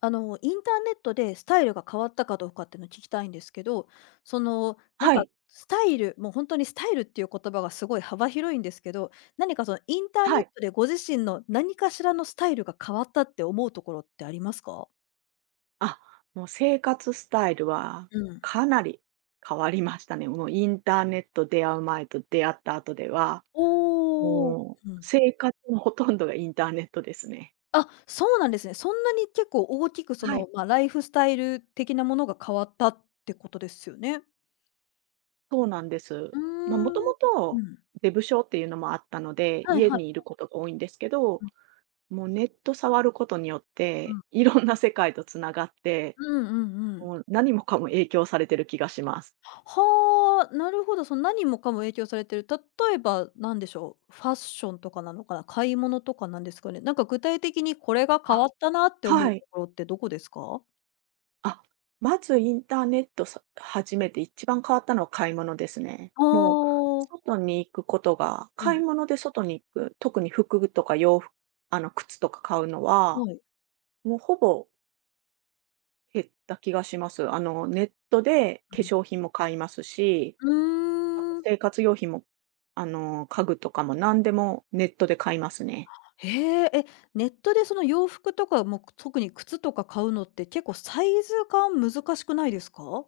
インターネットでスタイルが変わったかどうかっていうのを聞きたいんですけど、なんはか、い、スタイル、もう本当にスタイルっていう言葉がすごい幅広いんですけど、何かそのインターはネッい。トでご自身の何かしらのスタイルが変わったって思うところってありますか？あ、もう生活スタイルはうん。かなり変わりましたね。もうインターネット出会う前と出会った後では、おお。もううん。生活のほとんどがインターネットですね。あ、そうなんですね。そんなに結構大きくはい、まあ、ライフスタイル的なものが変わったってことですよね。そうなんです。うまあ、もとーもん。うとん。ショーっていうのもあったので、はい家はい。にいることが多いんですけど、うんもうネット触ることによっうて、ん。いろんな世界とつながって、うんうんうん。もう何もかも影響されてる気がします。はあ、なるほど、その何もかも影響されてる。例えば何でしょう、ファッションとかなのかな、買い物とかなんですかね。なんか具体的にこれが変あ、わったなって思うはい。ところってどこですか？あ、まずインターネットさ始めて一番変わったのは買い物ですね。あもう、あー、外に行くことがう買いん、物で外に行く、特に服とか洋服あの、靴とか買うのは、はい。もうほぼ減った気がします。あの、ネットで化うん。粧品も買いますし、うあとーん。生活用品も、あの、家具とかも何でもネットで買いますね。へえ、え、ネットでその洋服とか、もう、特に靴とか買うのって結構サイズ感難しくないですか？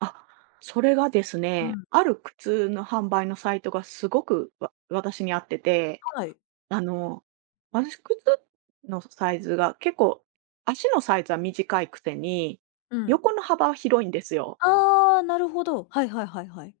あ、それがですうね、ん、ある靴の販売のサイトがすごくわ私に合っててはい。あの、私、靴のサイズが結構、足のサイズは短いくせに、うん。横の幅は広いんですよ。ああ、なるほど。はいはいはいはい。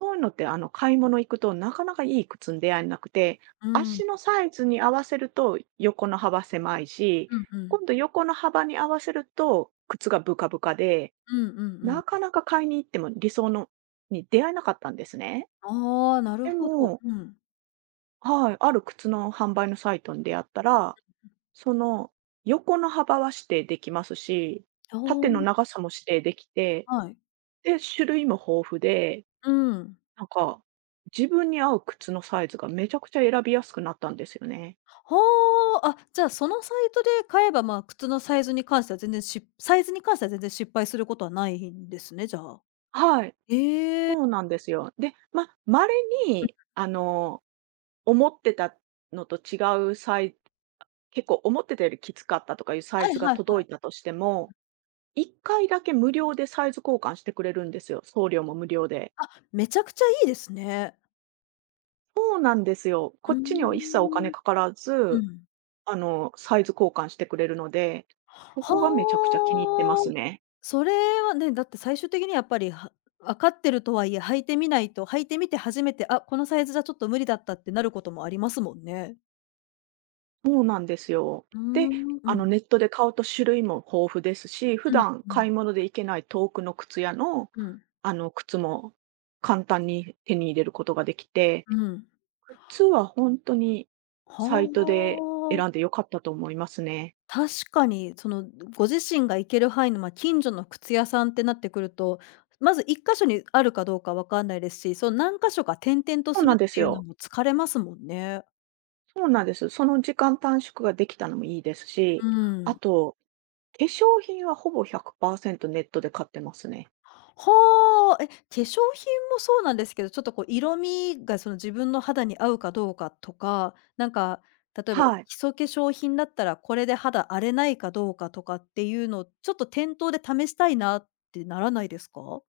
そういうのって、あの、買い物行くとなかなかいい靴に出会えなくて、うん。足のサイズに合わせると横の幅狭いし、うんうん。今度横の幅に合わせると靴がブカブカで、うんうんうん。なかなか買いに行っても理想のに出会えなかったんですね。ああ、なるでほど。もうん。はい、ある靴の販売のサイトに出会ったら、その、横の幅は指定できますし、縦のあ長さも指定できて、あ、はい。で、種類も豊富で、うん。なんか、自分に合う靴のサイズがめちゃくちゃ選びやすくなったんですよね。はあ、あ、じゃあ、そのサイトで買えば、まあ、靴のサイズに関しては全然しサイズに関しては全然失敗することはないんですね、じゃあ。はい、ええ。そうなんですよ。で、ま、稀に、あの、思ってたのと違うサイ結構思ってたよりきつかったとかいうサはイいズがはいは届いい。たとしても、1回だけ無料でサイズ交換してくれるんですよ、送料も無料で。あ、めちゃくちゃいいですね。そうなんですよ。うこーっちには一切お金ん。かからうず、ん。あの、サイズ交換してくれるので、そこがめちゃくちはゃ気に入ってますあ。ね。それはね、だって最終的にやっぱり、分かってるとはいえ、履いてみて初めて、あ、このサイズじゃちょっと無理だったってなることもありますもんね。そうなんですよ。うーで、ん、あうの、ん。ネットで買うと種類も豊富ですし、普うん段うん買い物で行けない遠くの靴屋の、うんあの、靴も簡単に手に入れることができて、うん。靴は本当にサはイトで選んあ。でよかったと思いますね。確かに、ご自身が行ける範囲の、ま、近所の靴屋さんってなってくると、まず一箇所にあるかどうかわかんないですし、その何箇所か転々とそうすなるっんですていうのよ。も疲れますもんね。そうなんです。その時間短縮ができたのもいいですし、うあん。と化粧品はほぼ100%ネットで買ってますね。はあ、え、化粧品もそうなんですけど、ちょっとこう色味がその自分の肌に合うかどうかとか、なんか例えばはい。基礎化粧品だったらこれで肌荒れないかどうかとかっていうのをちょっと店頭で試したいなってならないですか？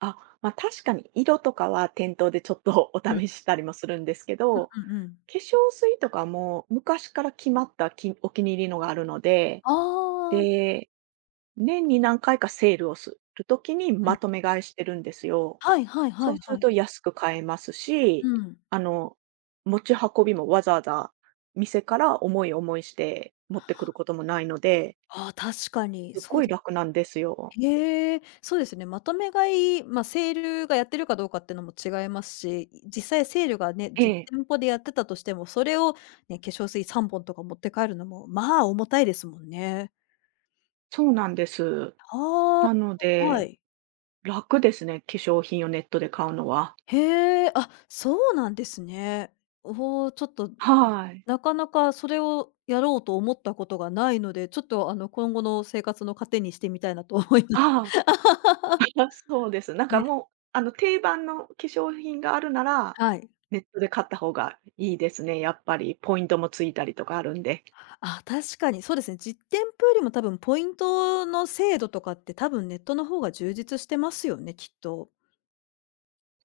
あ、ま、確かに色とかは店頭でちょっと おうん試しうしたりもするんですけど、んうんうん。化粧水とかも昔から決まったきお気に入りのがあるので、ああ、で、年に何回かセールをするときにうまん。とめ買いしてるんですよ。はいはいはそういすはるい。と安く買えますうし、ん。あの、持ち運びもわざわざ店から重い思いして持ってくることもないので、ああ、確かに。すっそごういですね。楽なんですよ。へえ、そうですね。まとめ買い、まあ、セールがやってるかどうかっていうのも違いますし、実際セールがね、え実え。店舗でやってたとしても、それをね、化粧水3本とか持って帰るのも、まあ、重たいですもんね。そうなんです。あなのあ、はで、い。楽ですね、化粧品をネットで買うのは。へえ、あ、そうなんですね。おお、ちょっと、はい。なかなかそれをやろうと思ったことがないので、ちょっと、今後の生活の糧にしてみたいなと思いますああ、そうです。なんかね。もう、あの、定番の化粧品があるなら、はい。ネットで買った方がいいですね、やっぱり。ポイントもついたりとかあるんで。あ、確かにそうですね。実店舗よりも多分ポイントの制度とかって多分ネットの方が充実してますよね、きっと。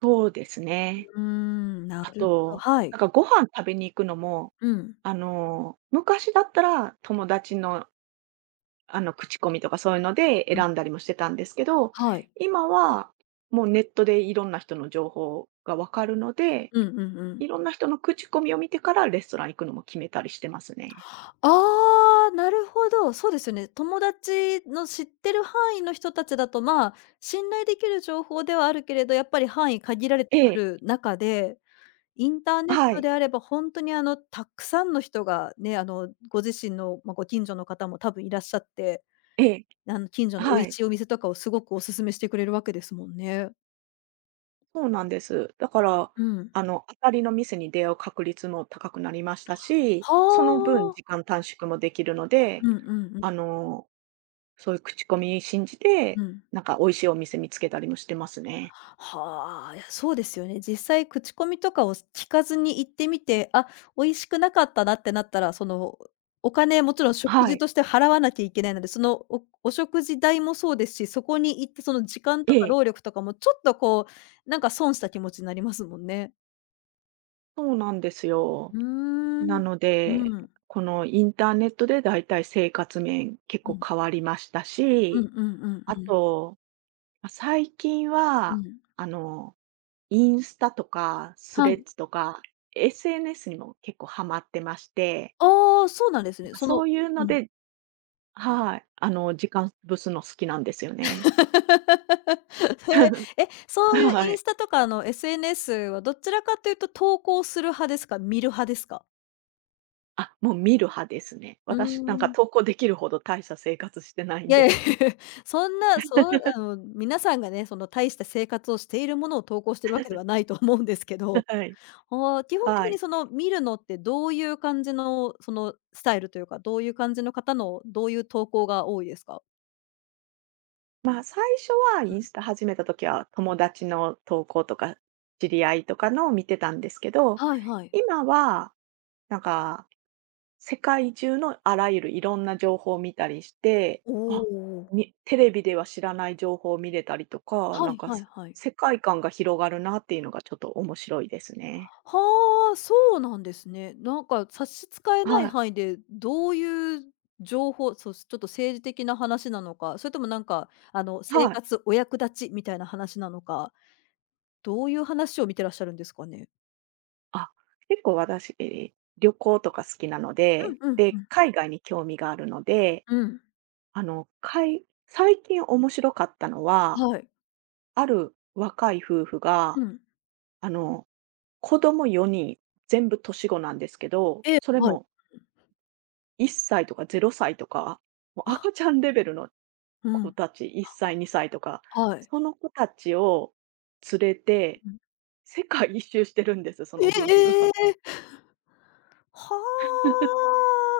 そうですね。うーん、なあるほど、と、はい。なんかご飯食べに行くのも、うん。あの、昔だったら友達のあの、口コミとかそういうのでうん、選んだりもしてたんですけど、はい。今はもうネットでいろんな人の情報がわかるので、うんうんうん。いろんな人の口コミを見てからレストラン行くのも決めたりしてますね。ああ、なるほど。そうですよね。友達の知ってる範囲の人たちだと、まあ、信頼できる情報ではあるけれど、やっぱり範囲限られてえくえ、る中で、インターネッはトい、であれば本当にたくさんの人がね、ご自身の、まあ、ご近所の方も多分いらっしゃってええ、近所の美は味しい、いお店とかをすごくお勧めしてくれるわけですもんね。そうなんです。だから、うん。あの、当たりの店に出会う確率も高くなりましたし、その分は時あ。間短縮もできるので、うんうんうんあの、そういう口コミ信じうて、ん。なんか美味しいお店見つけたりもしてますね。はあ、いや、そうですよね。実際口コミとかを聞かずに行ってみて、あ、美味しくなかったなってなったら、その、お金、もちろん食は事い、として払わなきゃいけないので、お食事代もそうですし、そこに行ってその時間えとかえ。労力とかもちょっとこう、なんか損した気持ちになりますもんね。そうなんですうよ。ーなん。ので、うん。このインターネットでだいたい生活面結う構ん。変わりましたうんし、うんうんあうん。と、ま、最近うは、ん。あの、インスタとかスはレッい。ズとか、SNS にも結構ハマってまして、ああ、そうなんですなんね。かそういううのん。ではい、あの、時間潰すの好きなんですよね。へ え、え、そういうはインい。スタとかの SNS はどちらかというと投稿する派ですか？見る派ですか？もう見る派ですね。う私なんーかん。投稿できるほど大した生活してないいんやいや、で。そんな、そう皆さんがね、その大した生活をしているものを投稿してるわけではないと思うんですけど、はい。ああ、基本的はにい。見るのってどういう感じのスタイルというか、どういう感じの方のどういう投稿が多いですか？まあ、最初はうイん。ンスタ始めた時は、友達の投稿とか、知り合いとかのを見てたんですけど、はいはい。今は、なんか、世界中のあらゆるいろんな情報を見たりして、おお。みテレビでは知らない情報を見れたりとか、はなんいか、はいすはい。世界観が広がるなっていうのがちょっと面白いですね。はあ、そうなんですね。なんか差し支えなはいい。範囲で、どういう情報、そうちょっと政治的な話なのか、それともなんか、生はい。活お役立ちみたいな話なのか、どういう話を見てらっしゃるんですかね？あ、結構私、旅行とか好きなのうで、んうんうで、ん。海外に興味があるのでうん。あの、かい最近面白かったのは、はい。ある若い夫婦が、うん。あの、子供4人、全部年子なんですけど、ええ、それはい。も1歳とか0歳とか、もう赤あ、ちゃんレベルのう子ん。たち、1歳、2歳とか、はい。その子たちを連れてうん。世界一周してるんです、そえのえ夫え婦ええが。え！は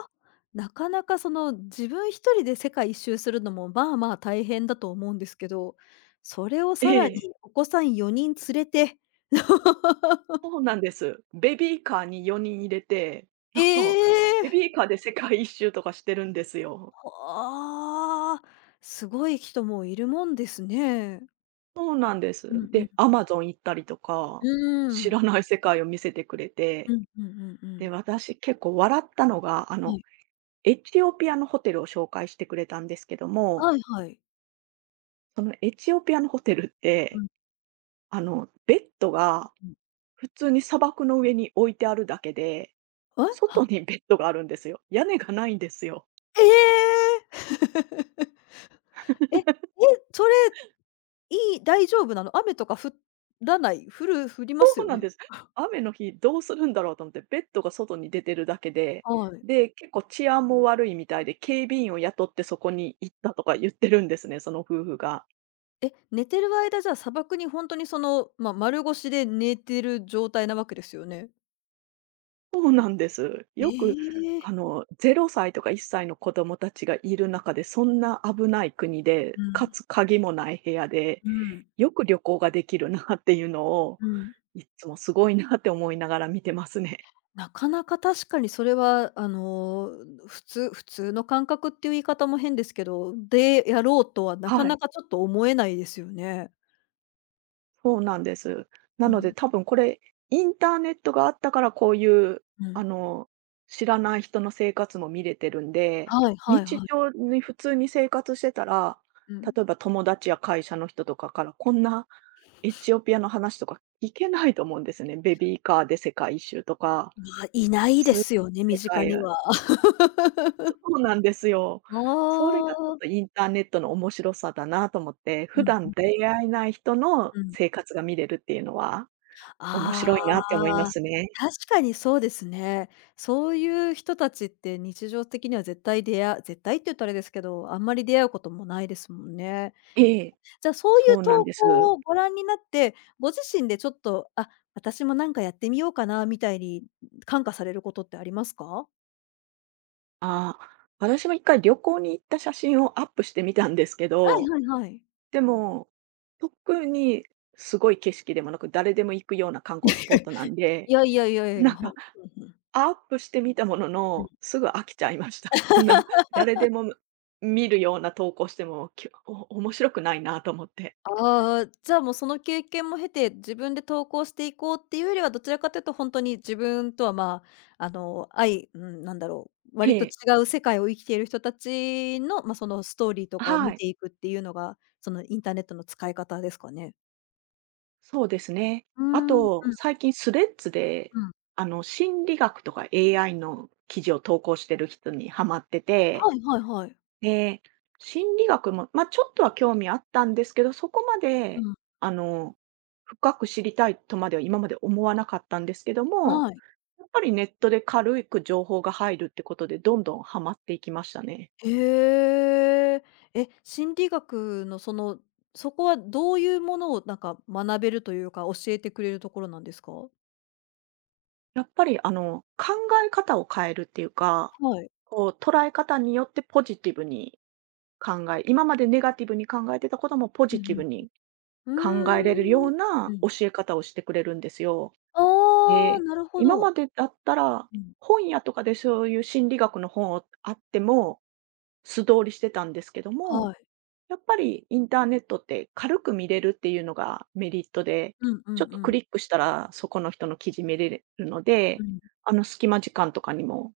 あ。なかなか自分一人で世界一周するのもまあまあ大変だと思うんですけど、それを さえらにえ、お子さん4人連れて そうなんです。ベビーカーに4人入れて、なんか、えベえ。ビーカーで世界一周とかしてるんですよ。はあ。すごい人もいるもんですね。そうなんでうす。んうん。で、アマゾン行ったりとか、う知ん。らない世界を見せてくれて、うんうんうんうで、ん。私結構笑ったのが、あはの、い。エチオピアのホテルを紹介してくれたんですけども、はいはい。そのエチオピアのホテルっうて、んあの、ベッドがうん。普通に砂漠の上に置いてあるだけで、え？外にベッドがあるんですよ。屋根がないんですよ。ええ え、え、それ大丈夫なの？雨とか降らない？降りますそうよなんね？です。雨の日どうするんだろうと思って、ベッドが外に出てるだけで、はい。で、結構治安も悪いみたいで、警備員を雇ってそこに行ったとか言ってるんですね、その夫婦が。え、寝てる間、じゃあ、砂漠にほんとにま、丸腰で寝てる状態なわけですよね？そうなんです。えよく、え。あの、0歳とか1歳の子供たちがいる中で、そんな危ない国で、うかん、つ鍵もない部屋で、うん、よく旅行ができるなっていうのを、うん。いつもすごいなって思いながら見てますね。なかなか確かにそれは、普通の感覚っていう言い方も変ですけど、でやろうとはなかはい。なかちょっと思えないですよね。そうなんです。なうのでん、多分これ、インターネットがあったからこういう、うあん。の、知らない人の生活も見れてるんで、はいはいは日い。常に普通に生活してたら、うん。例えば友達や会社の人とかからこんなエチオピアの話とか聞けないと思うんですね。ベビーカーで世界一周とか、まあ、いないですすよね、身世近界には。そうなんですよ。あそれがちょっとあ。インターネットの面白さだなと思って、う普んう段ん出会えない人のうん。生活が見れるっていうのは面あ白いなって思いまあ、すね。確かにそうですね。そういう人たちって日常的には絶対って言うとあれですけど、あんまり出会うこともないですもんね。ええ、じゃあ、そういうそうなん投です。稿をご覧になって、ご自身でちょっと、あ、私もなんかやってみようかなみたいに感化されることってありますか？ああ、私も一回旅行に行った写真をアップしてみたんですけはいど、はいはい。でも、特にすごい景色でもなく、誰でも行くような観光スポットな んで、いやいやいやいやいやいや、なんかうんうん。アップしてみたものうん。の、すぐ飽きちゃいました。こんな、誰でも見るような投稿しても、きょお面白くないなと思って。ああ、じゃあ、もうその経験も経て、自分で投稿していこうっていうよりは、どちらかというと本当に自分とは、まあ、うん、なんだろう、え割と違え、う世界を生きている人たちの、まあ、そのストーリーとかをは見い。ていくっていうのが、そのインターネットの使い方ですかね？そうですね。うーあん、うん、と、最近スレッズで、うん。あの、心理学とか AI の記事を投稿してる人にハマってて、はいはいはい。で、心理学も、まあ、ちょっとは興味あったんですけど、そこまうで、ん。あの、深く知りたいとまでは今まで思わなかったんですけども、はい。やっぱりネットで軽く情報が入るってことで、どんどんハマっていきましたね。へえ。え、心理学のそこはどういうものをなんか学べるというか、教えてくれるところなんですか？やっぱり、あの、考え方を変えるっていうか、はい。こう、捉え方によってポジティブに考え今までネガティブに考えてたこともポうジティんブにう考えれるよん。うーん。ううなん。教え方をしてくれるんですよ。ああ、で、なるほ今ど。までだったら、うん。本屋とかでそういう心理学の本をあっても素通りしてたんですけども、はい。やっぱりインターネットって軽く見れるっていうのがメリットで、うんうちょっんとクうん。リックしたらそこの人の記事見れるのうで、ん。あの隙間時間とかにも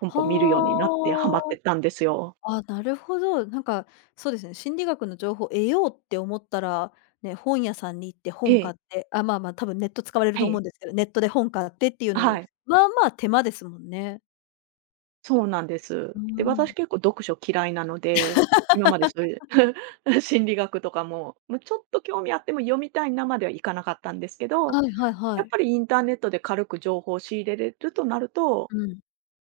ポンポン見るようになってハマってはたんですよ。あ。あ、なるほど。なんか、そうですね、心理学の情報を得ようって思ったら、ね、本屋さんに行ってえ本買え、って、あ、まあまあ、多分ネット使われるはと思うい。んですけど、ネットで本買ってっていうの、はい。まあまあ手間ですもんね。そうなんです。うーで、私ん。結構読書嫌いなので、今までそういう 心理学とかも、ま、ちょっと興味あっても読みたいなまではいかなかったんですけど、はいはいはやっい。ぱりインターネットで軽く情報を仕入れれるとなると、うん。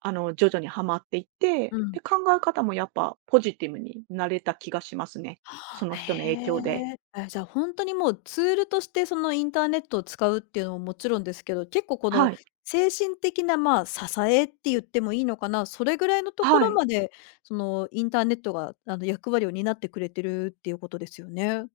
あの、徐々にはまっていっうて、ん。で、考え方もやっぱポジティブになれた気がしますね。その人のへ影響で。え。え、じゃあ、ほんとにもうツールとして、そのインターネットを使うっていうのももちろんですけど、結構こはのい、精神的な、まあ、支えって言ってもいいのかな、それぐらいのとこはろい。まで、そのインターネットが、役割を担ってくれてるっていうことですよね。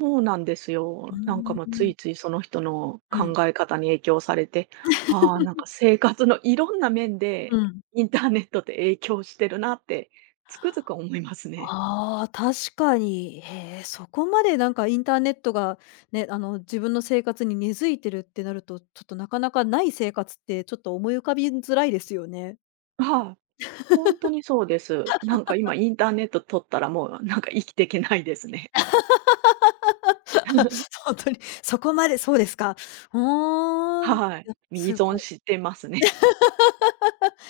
そうなんですうよ。なんかーもうつん。いついその人のう考ん。え方に影響されて、ああ、なんか生活のいろんな面うで、ん。インターネットって影響してるなってつくづく思いますね。ああ、確かに。へえ、そこまでなんかインターネットがね、自分の生活に根付いてるってなると、ちょっとなかなかない生活ってちょっと思い浮かびづらいですよね。はい、本当にそうです。なんか今インターネット取ったらもうなんか生きていけないですね。あ、ほんとに、そこまでそうですか。ふーん。いはい。や、依すご存い。してますね。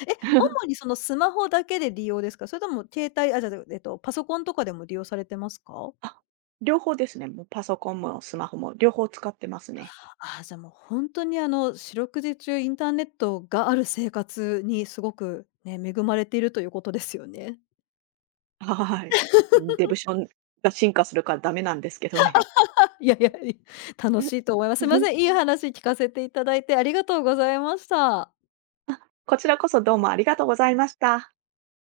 え、主にそのスマホだけで利用ですか？それとも携帯あ、じゃじゃ、えっと、パソコンとかでも利用されてますか？あ、両方ですね。もうパソコンもスマホも両方使ってますね。ああ、じゃ、もうほんとに、四六時中インターネットがある生活にすごくね、恵まれているということですよね。はい。デブションが進化するからダメなんですけどね。いやいや、楽しいと思います。すいま せん、いい話聞かせていただいてありがとうございました。こちらこそどうもありがとうございました。